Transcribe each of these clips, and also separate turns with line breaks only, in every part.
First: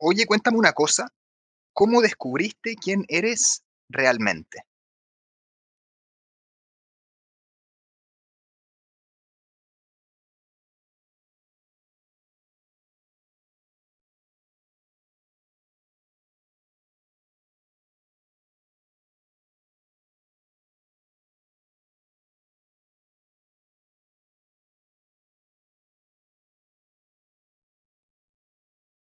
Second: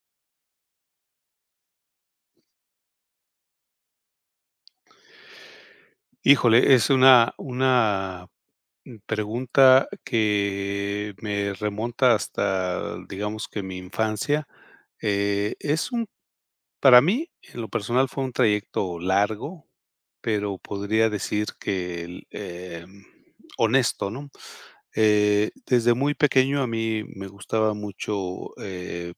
Oye, cuéntame una cosa, ¿cómo descubriste quién eres realmente?
Híjole, es una pregunta que me remonta hasta, digamos que mi infancia. Es un Para mí, en lo personal, fue un trayecto largo, pero podría decir que el honesto, ¿no? Desde muy pequeño a mí me gustaba mucho, eh,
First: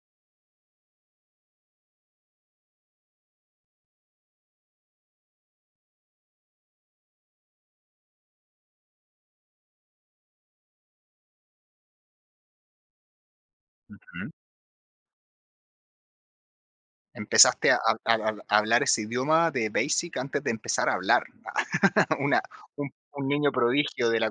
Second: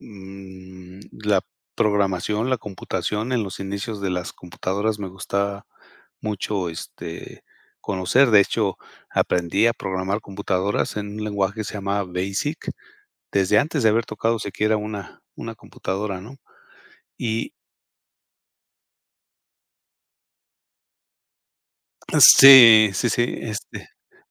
mm, la programación, la computación. En los inicios de las computadoras me gustaba mucho, conocer. De hecho, aprendí a programar computadoras en un lenguaje que se llamaba BASIC, desde antes de haber
Ujú.
tocado siquiera una computadora, ¿no? Y
¿Empezaste a a a hablar ese idioma de BASIC antes de empezar a hablar? Una
Sí,
un
sí,
un
sí,
niño prodigio de la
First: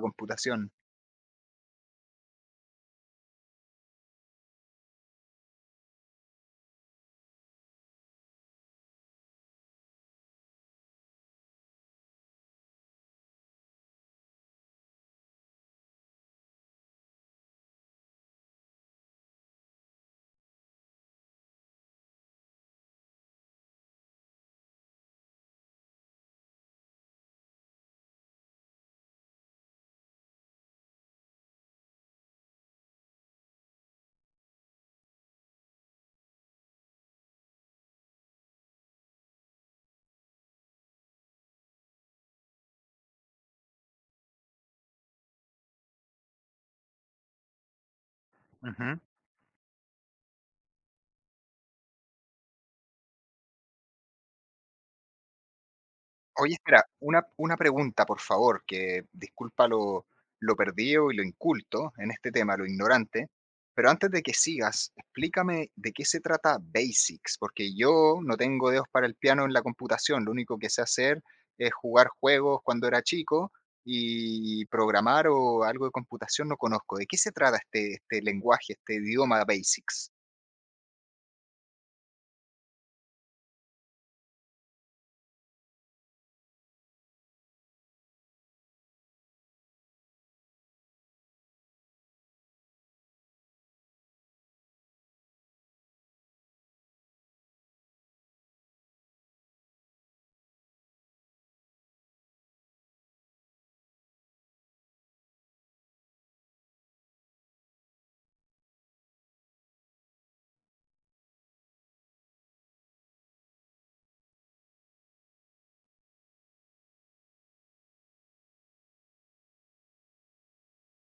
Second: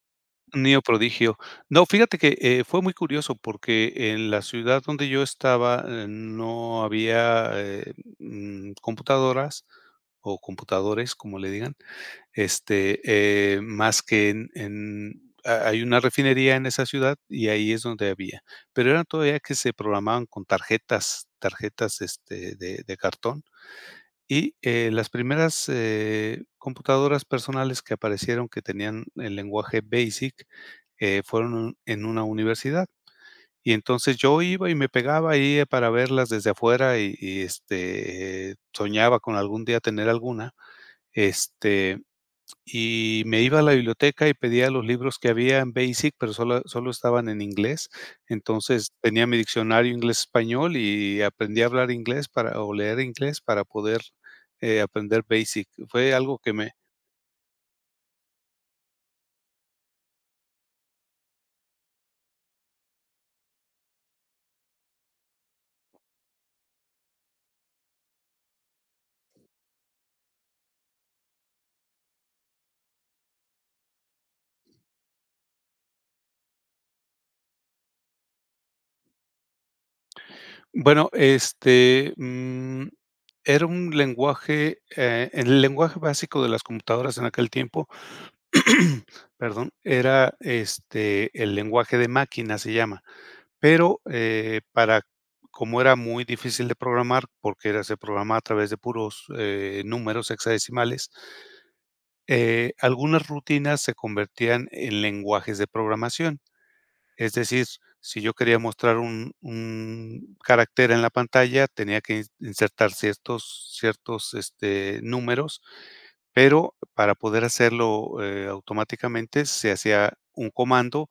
un
computación.
niño prodigio. No, fíjate que, fue muy curioso porque en la ciudad donde yo estaba, no había, computadoras o computadores, como le digan, este, más que en ha hay una refinería en esa ciudad y ahí es donde había, pero eran todavía que se programaban con tarjetas, de cartón. Y, las primeras, computadoras personales que aparecieron que tenían el lenguaje BASIC, fueron en una universidad. Y entonces yo iba y me pegaba ahí para verlas desde afuera y soñaba con algún día tener alguna, este y me iba a la biblioteca y pedía los libros que había en Basic, pero solo estaban en inglés. Entonces,
Ujú.
tenía mi diccionario inglés-español y aprendí a hablar inglés para o leer inglés para poder aprender Basic. Fue algo que
Oye,
me
espera, una pregunta, por favor, que disculpa lo perdido y lo inculto en este tema, lo ignorante, pero antes de que sigas, explícame de qué se trata Basics, porque yo no tengo dedos para el piano en la computación, lo único que sé hacer es jugar juegos cuando era chico y programar o algo de computación no conozco. ¿De qué se trata este lenguaje, este idioma Basics?
Bueno, era un lenguaje, el lenguaje básico de las computadoras en aquel tiempo, perdón, era, el lenguaje de máquina se llama. Pero, para como era muy difícil de programar, porque era se programaba a través de puros, números hexadecimales, algunas rutinas se convertían en lenguajes de programación. Es decir, si yo quería mostrar un carácter en la pantalla, tenía que insertar ciertos números, pero para poder hacerlo, automáticamente se hacía un comando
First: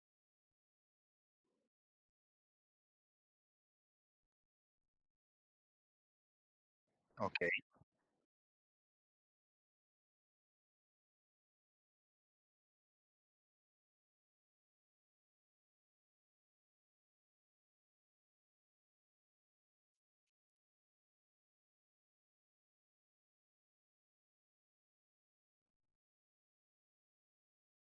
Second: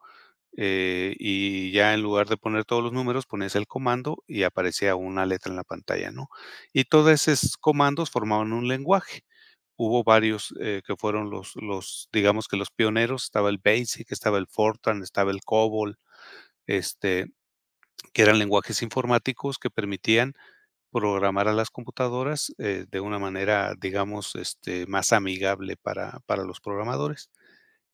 y ya en lugar de poner todos los números, ponías el comando y aparecía una letra en la pantalla, ¿no? Y todos
Ok.
esos comandos formaban un lenguaje. Hubo varios que fueron digamos que los pioneros, estaba el BASIC, estaba el FORTRAN, estaba el COBOL, este, que eran lenguajes informáticos que permitían programar a las computadoras de una manera, digamos, más amigable para los programadores.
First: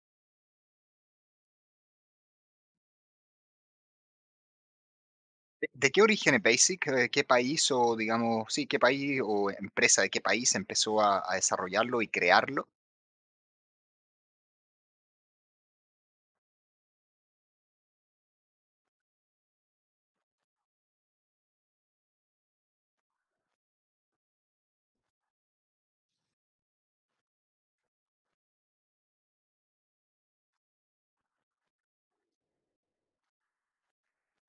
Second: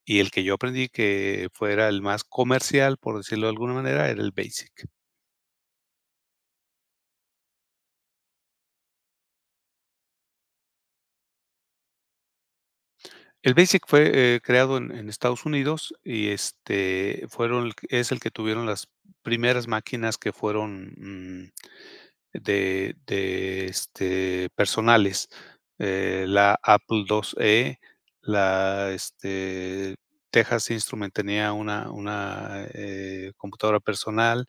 Y el que yo aprendí que fuera el más comercial, por decirlo de alguna manera, era el BASIC.
¿De qué origen es Basic? ¿Qué país o, digamos, sí, qué país o empresa de qué país empezó a desarrollarlo y crearlo?
El BASIC fue, creado en Estados Unidos y, fueron es el que tuvieron las primeras máquinas que fueron, de personales, la Apple IIe, la, este, Texas Instrument tenía una computadora personal,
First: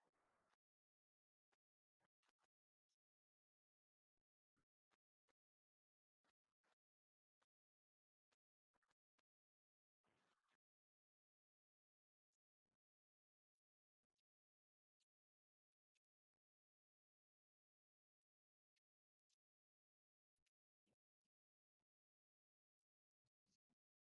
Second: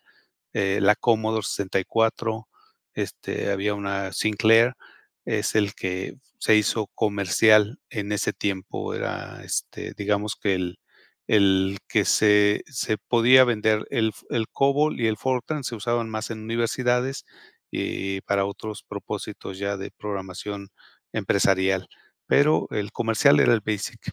la Commodore 64, había una Sinclair, es el que se hizo comercial en ese tiempo, era, digamos que el que se podía vender, el COBOL y el Fortran se usaban más en universidades y para otros propósitos ya de programación empresarial, pero el comercial era el BASIC.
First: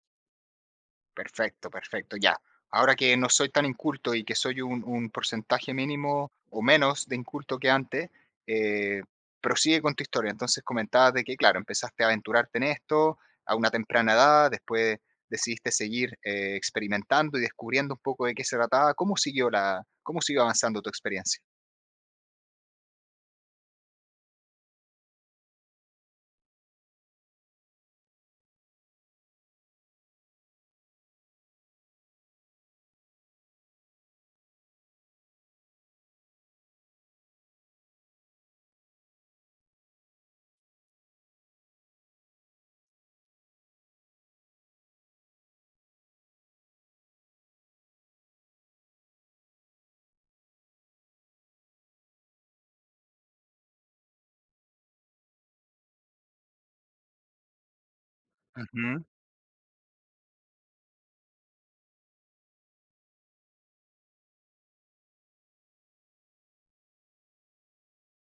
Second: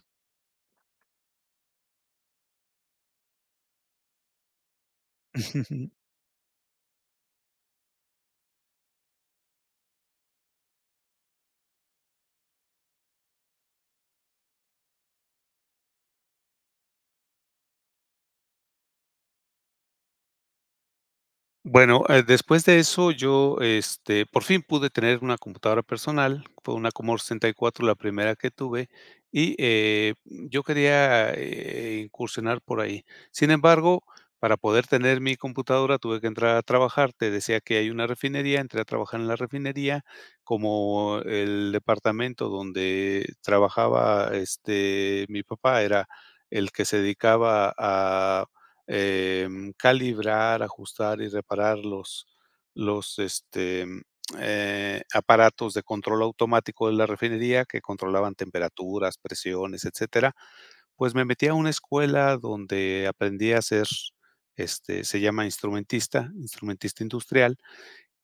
Perfecto, perfecto, ya. Ahora que no soy tan inculto y que soy un porcentaje mínimo o menos de inculto que antes, eh, prosigue con tu historia. Entonces comentabas de que, claro, empezaste a aventurarte en esto a una temprana edad, después decidiste seguir experimentando y descubriendo un poco de qué se trataba. ¿Cómo siguió cómo siguió avanzando tu experiencia?
Bueno, después de eso yo, por fin pude tener una computadora personal, fue una Commodore 64 la primera que tuve y, yo quería, incursionar por ahí. Sin embargo, para poder tener mi computadora tuve que entrar a trabajar, te decía que hay una refinería, entré a trabajar en la refinería, como el departamento donde trabajaba, mi papá era el que se dedicaba a calibrar, ajustar y reparar los los, este, em, aparatos de control automático de la refinería que controlaban
Ujú.
temperaturas, presiones, etcétera, pues me metí a una escuela donde aprendí a ser, se llama instrumentista, instrumentista industrial,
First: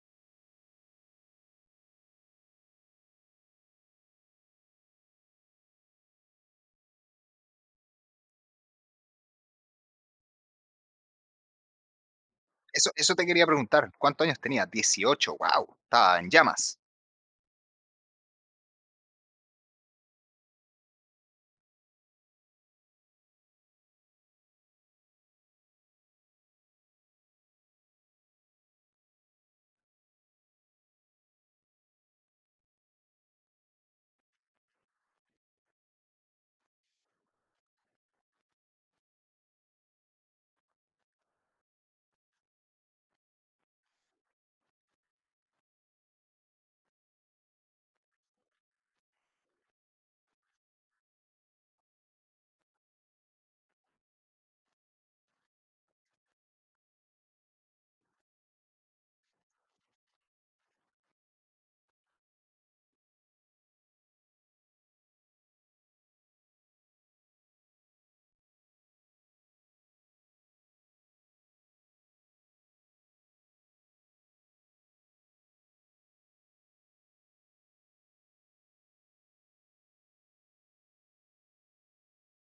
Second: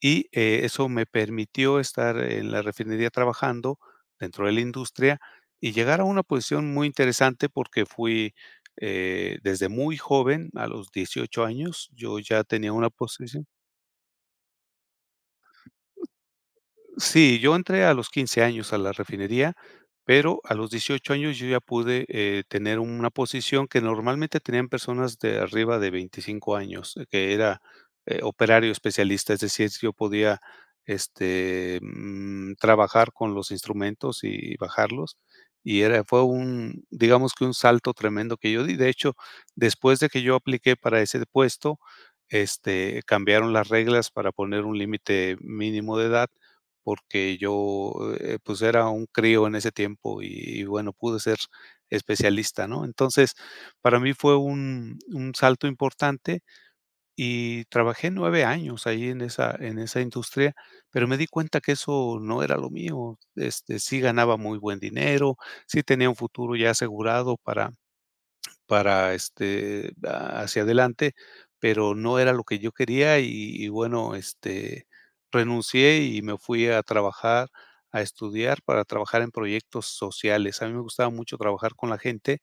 y, eso me permitió estar en la refinería trabajando dentro de la industria y llegar a una posición muy interesante porque fui, desde muy joven, a los 18 años, yo ya tenía una
Eso te
posición.
quería preguntar, ¿cuántos años tenías? 18, wow, estaba en llamas.
Sí, yo entré a los 15 años a la refinería, pero a los 18 años yo ya pude, tener una posición que normalmente tenían personas de arriba de 25 años, que era, operario especialista, es decir, yo podía, trabajar con los instrumentos y bajarlos, y era fue un, digamos que un salto tremendo que yo di. De hecho, después de que yo apliqué para ese puesto, cambiaron las reglas para poner un límite mínimo de edad porque yo, pues, era un crío en ese tiempo y bueno, pude ser especialista, ¿no? Entonces, para mí fue un salto importante y trabajé 9 años ahí en esa industria, pero me di cuenta que eso no era lo mío. Este, sí ganaba muy buen dinero, sí tenía un futuro ya asegurado para hacia adelante, pero no era lo que yo quería y bueno, renuncié y me fui a trabajar, a estudiar para trabajar en proyectos sociales. A mí me gustaba mucho trabajar con la gente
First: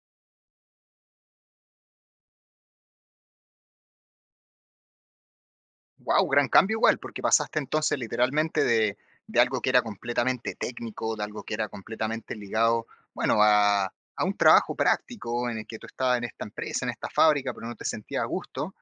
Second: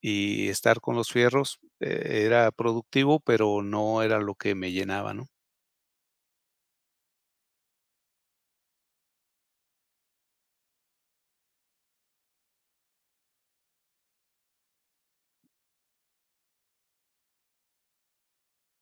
y estar con los fierros, era productivo, pero no era lo que me llenaba, ¿no?
Wow, gran cambio igual, porque pasaste entonces literalmente de algo que era completamente técnico, de algo que era completamente ligado, bueno, a un trabajo práctico en el que tú estabas en esta empresa, en esta fábrica, pero no te sentías a gusto.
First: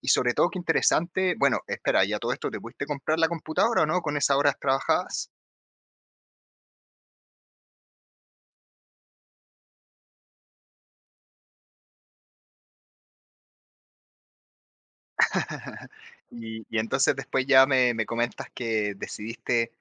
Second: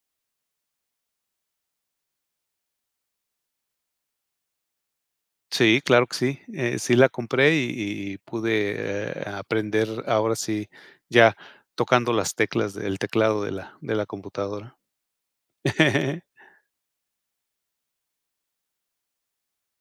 Y sobre todo, qué interesante, bueno, espera, ya todo esto, ¿te pudiste comprar la computadora o no con esas horas trabajadas?
Sí, claro que sí, sí la compré y pude, aprender ahora sí, ya tocando las teclas del teclado de la computadora.
Y entonces después ya me comentas que decidiste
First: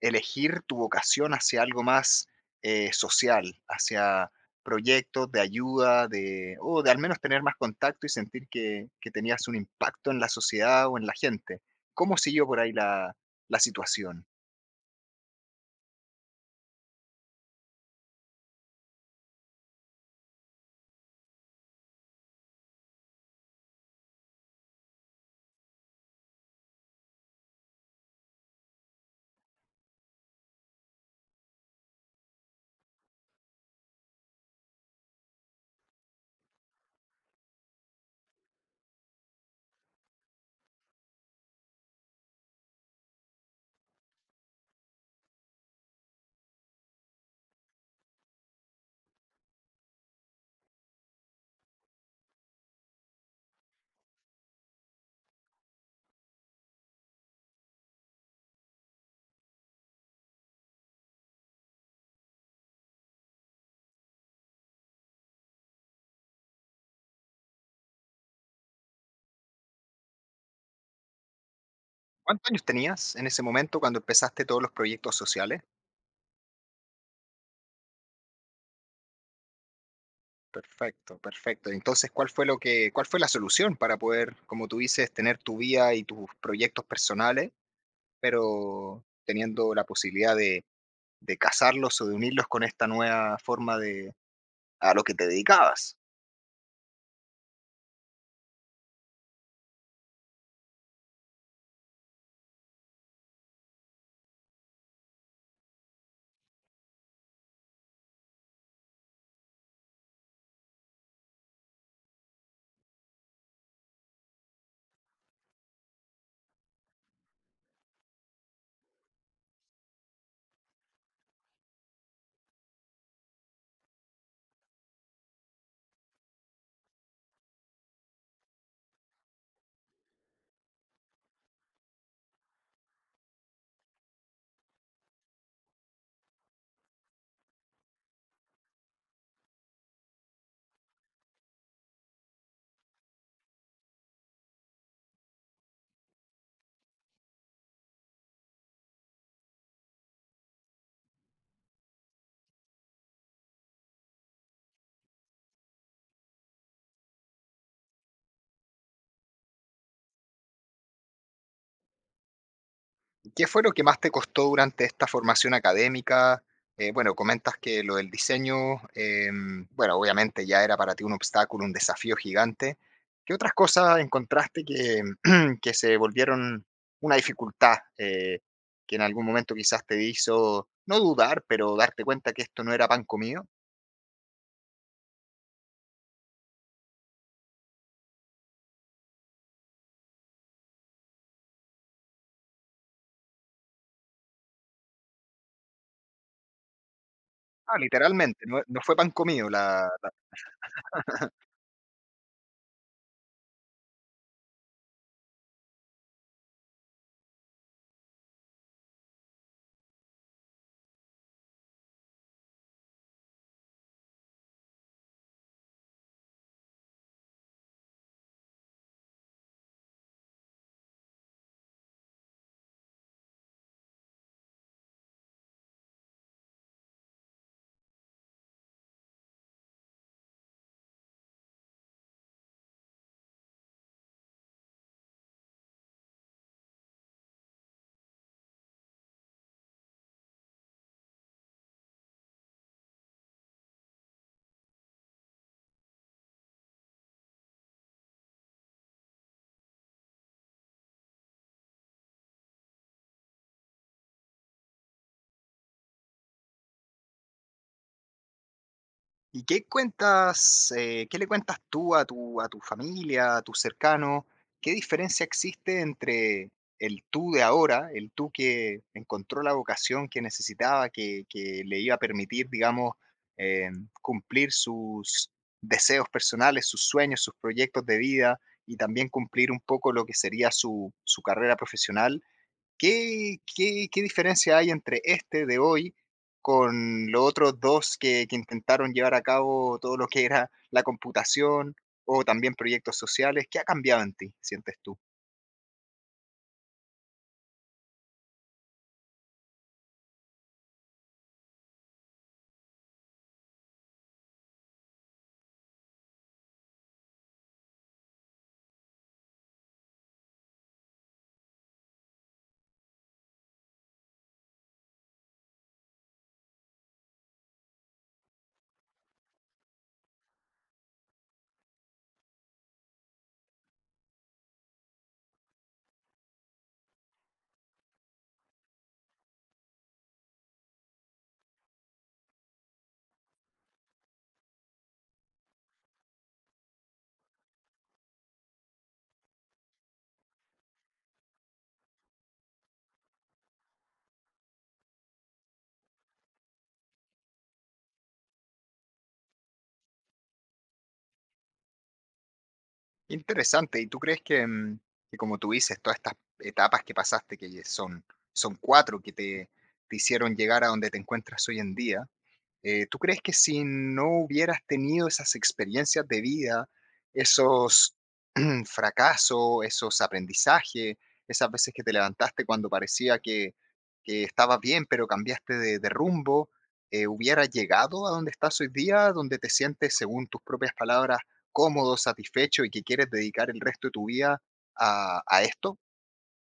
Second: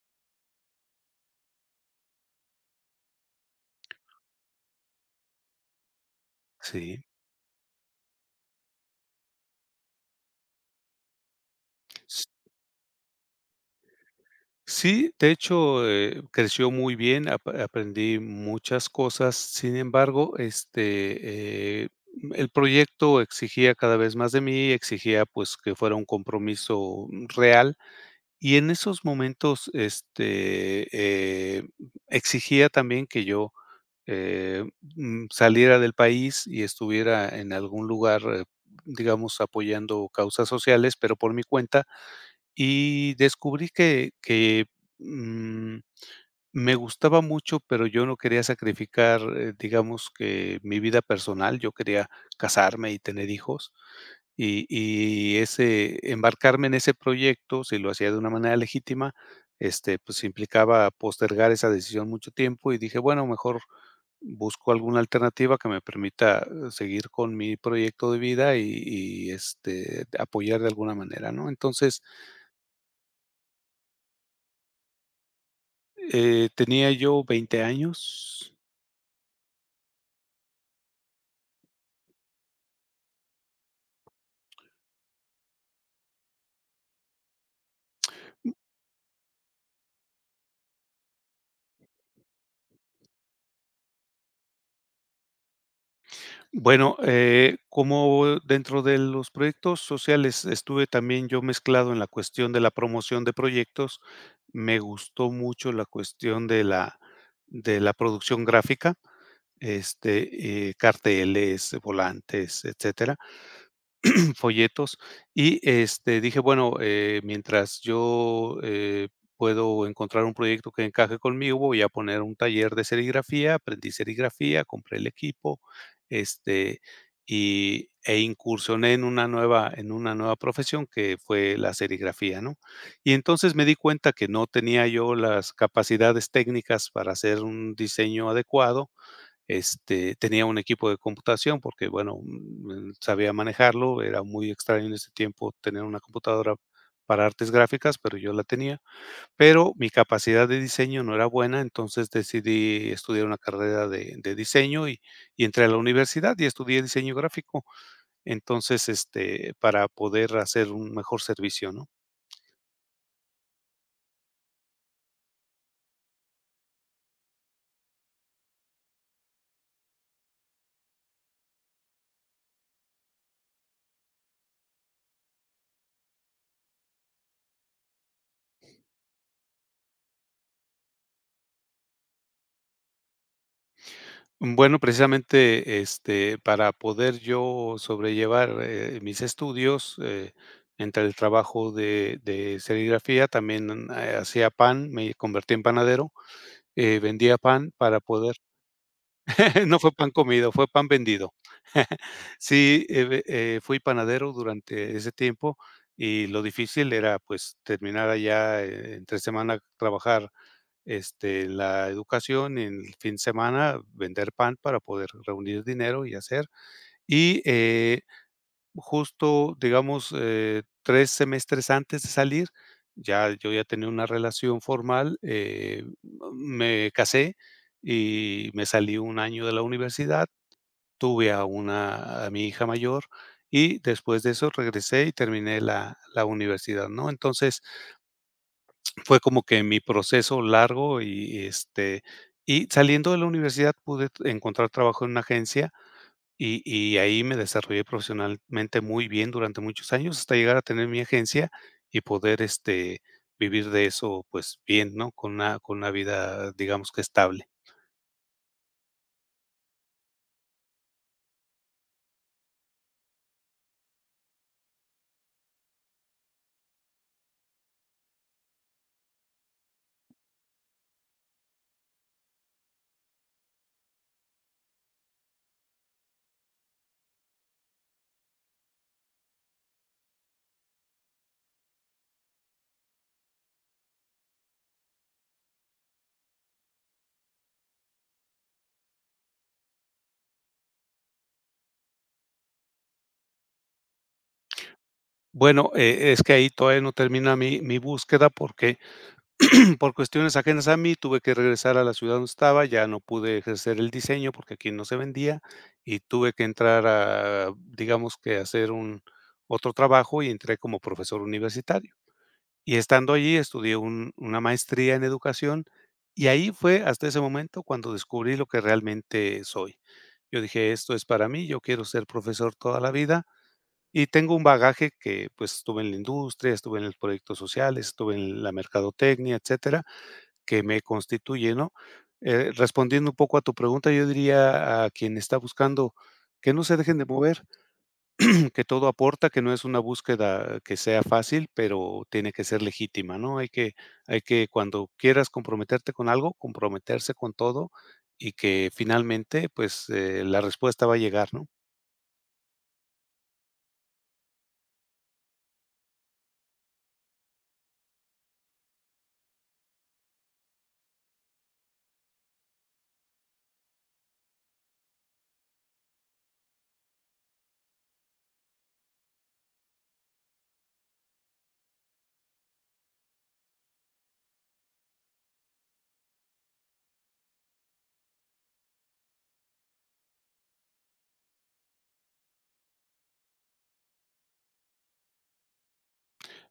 elegir tu vocación hacia algo más social, hacia proyectos de ayuda, de, o de al
Sí.
menos tener más contacto y sentir que tenías un impacto en la sociedad o en la gente. ¿Cómo
S
siguió por ahí la situación?
Sí, de hecho, creció muy bien, apa aprendí muchas cosas. Sin embargo, el proyecto exigía cada vez más de mí, exigía, pues, que fuera un compromiso real. Y en esos momentos, eh, exigía también que yo, saliera del país y estuviera en algún lugar, digamos, apoyando causas sociales, pero por mi cuenta. Y descubrí que, mm, me gustaba mucho, pero yo no quería sacrificar, digamos que mi vida personal, yo quería casarme y tener hijos, y ese embarcarme en ese proyecto, si lo hacía de una manera legítima, pues, implicaba postergar esa decisión mucho tiempo, y dije: "Bueno, mejor busco alguna alternativa que me permita, seguir con mi proyecto de vida y y apoyar de alguna manera", ¿no?
¿Cuántos años tenías en ese momento cuando empezaste todos los proyectos sociales?
Tenía yo 20 años.
Perfecto, perfecto. Entonces, ¿cuál fue lo cuál fue la solución para poder, como tú dices, tener tu vida y tus proyectos personales, pero teniendo la posibilidad de casarlos o de unirlos con esta nueva forma de a lo que te dedicabas.
Bueno, como dentro de los proyectos sociales estuve también yo mezclado en la cuestión de la promoción de proyectos, me gustó mucho la cuestión de de la producción gráfica, carteles, volantes, etcétera. Folletos y, dije, bueno, mientras yo, puedo encontrar un proyecto que encaje conmigo, voy a poner un taller de serigrafía, aprendí serigrafía, compré el equipo, este, y e incursioné en una nueva profesión que fue la serigrafía, ¿no? Y entonces me di cuenta que no tenía yo las capacidades técnicas para hacer un diseño adecuado. Tenía un equipo de computación porque, bueno, sabía manejarlo, era muy extraño en ese tiempo tener una computadora para artes gráficas, pero yo la tenía, pero mi capacidad de diseño no era buena, entonces decidí estudiar una carrera de diseño y entré a la universidad y estudié diseño gráfico, entonces, para poder hacer un mejor servicio, ¿no?
¿Qué fue lo que más te costó durante esta formación académica? Bueno, comentas que lo del diseño, em, bueno, obviamente ya era para ti un obstáculo, un desafío gigante. ¿Qué otras cosas encontraste que se volvieron una dificultad que en algún momento quizás te hizo no dudar, pero darte cuenta que esto no era pan comido?
Bueno, precisamente, para poder yo sobrellevar, mis estudios, entre el trabajo de serigrafía, también, hacía pan, me convertí en panadero, vendía pan
Ah,
para poder.
literalmente, no, no fue pan comido
No
la.
fue pan comido, fue pan vendido. Sí, ve fui panadero durante ese tiempo y lo difícil era, pues, terminar allá entre semana, trabajar la educación, en el fin de semana vender pan para poder reunir dinero y hacer. Y justo, digamos, tres semestres antes de salir, ya yo ya tenía una relación formal, me casé y me salí un año de la universidad, tuve a a mi hija mayor. Y después de eso regresé y terminé la universidad, ¿no? Entonces, fue como que mi proceso largo y, y saliendo de la universidad pude encontrar trabajo en una agencia y ahí me desarrollé profesionalmente muy bien durante muchos años hasta llegar a tener mi agencia y poder, vivir de eso, pues, bien, ¿no? Con una vida, digamos que estable.
¿Y qué cuentas, qué le cuentas tú a tu familia, a tus cercanos? ¿Qué diferencia existe entre el tú de ahora, el tú que encontró la vocación que necesitaba, que le iba a permitir, digamos, eh, cumplir sus deseos personales, sus sueños, sus proyectos de vida y también cumplir un poco lo que sería su carrera profesional? ¿Qué diferencia hay entre este de hoy con los otros 2 que intentaron llevar a cabo todo lo que era la computación o también proyectos sociales? ¿Qué ha cambiado en ti, sientes tú?
Bueno, es que ahí todavía no termina mi búsqueda porque por cuestiones ajenas a mí, tuve que regresar a la ciudad donde estaba, ya no pude ejercer el diseño porque aquí no se vendía y tuve que entrar a, digamos que hacer un otro trabajo y entré como profesor universitario. Y estando allí estudié una maestría en educación y ahí fue hasta ese momento cuando descubrí lo que realmente soy. Yo dije, esto es para mí, yo quiero ser profesor toda la vida y tengo un bagaje que pues estuve en la industria, estuve en los proyectos sociales, estuve en la mercadotecnia, etcétera que me constituye, ¿no? Respondiendo un poco a tu pregunta, yo diría a quien está buscando que no se dejen de mover, que todo aporta, que no es una búsqueda que sea fácil, pero tiene que ser legítima, ¿no? Hay que cuando quieras comprometerte con algo, comprometerse con todo y que finalmente, pues, la respuesta va a llegar, ¿no?
Interesante, ¿y tú crees que, que como tú dices, todas estas etapas que pasaste, que son 4 que te hicieron llegar a donde te encuentras hoy en día? ¿Tú crees que si no hubieras tenido esas experiencias de vida, esos fracasos, esos aprendizajes, esas veces que te levantaste cuando parecía que estabas bien, pero cambiaste de rumbo, hubieras llegado a donde estás hoy día, donde te sientes, según tus propias palabras, cómodo, satisfecho y que quieres dedicar el resto de tu vida a esto?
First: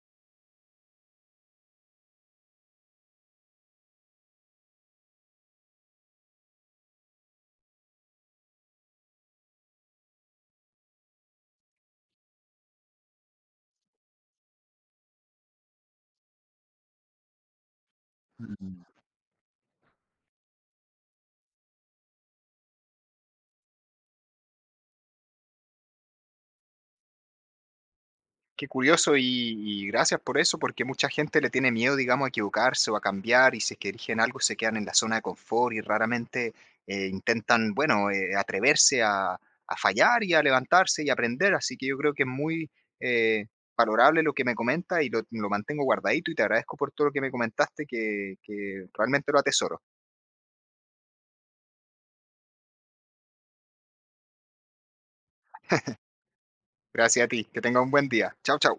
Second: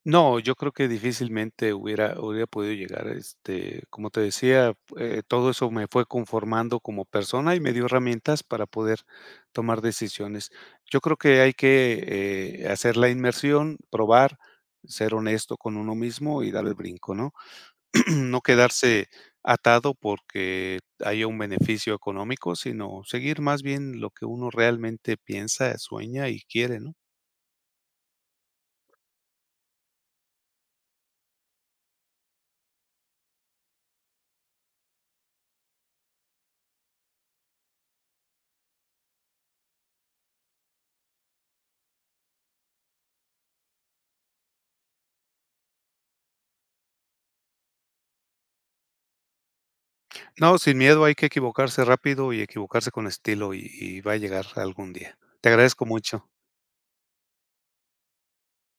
No, yo creo que difícilmente hubiera podido llegar, como te decía, todo eso me fue conformando como persona y me dio herramientas para poder tomar decisiones. Yo creo que hay que, hacer la inmersión, probar, ser honesto con uno mismo y dar el brinco, ¿no? No quedarse atado porque haya un beneficio económico, sino seguir más bien lo que uno realmente piensa, sueña y quiere, ¿no?
Qué curioso y gracias por eso, porque mucha gente le tiene miedo, digamos, a equivocarse o a cambiar y si es que eligen algo se quedan en la zona de confort y raramente intentan, bueno, atreverse a fallar y a levantarse y aprender. Así que yo creo que es muy eh, valorable lo que me comenta y lo mantengo guardadito y te agradezco por todo lo que me comentaste, que realmente lo atesoro.
No, sin miedo hay que equivocarse rápido y equivocarse con estilo y va a llegar algún día. Te agradezco mucho.
Gracias a ti, que tenga un buen día. Chao, chao.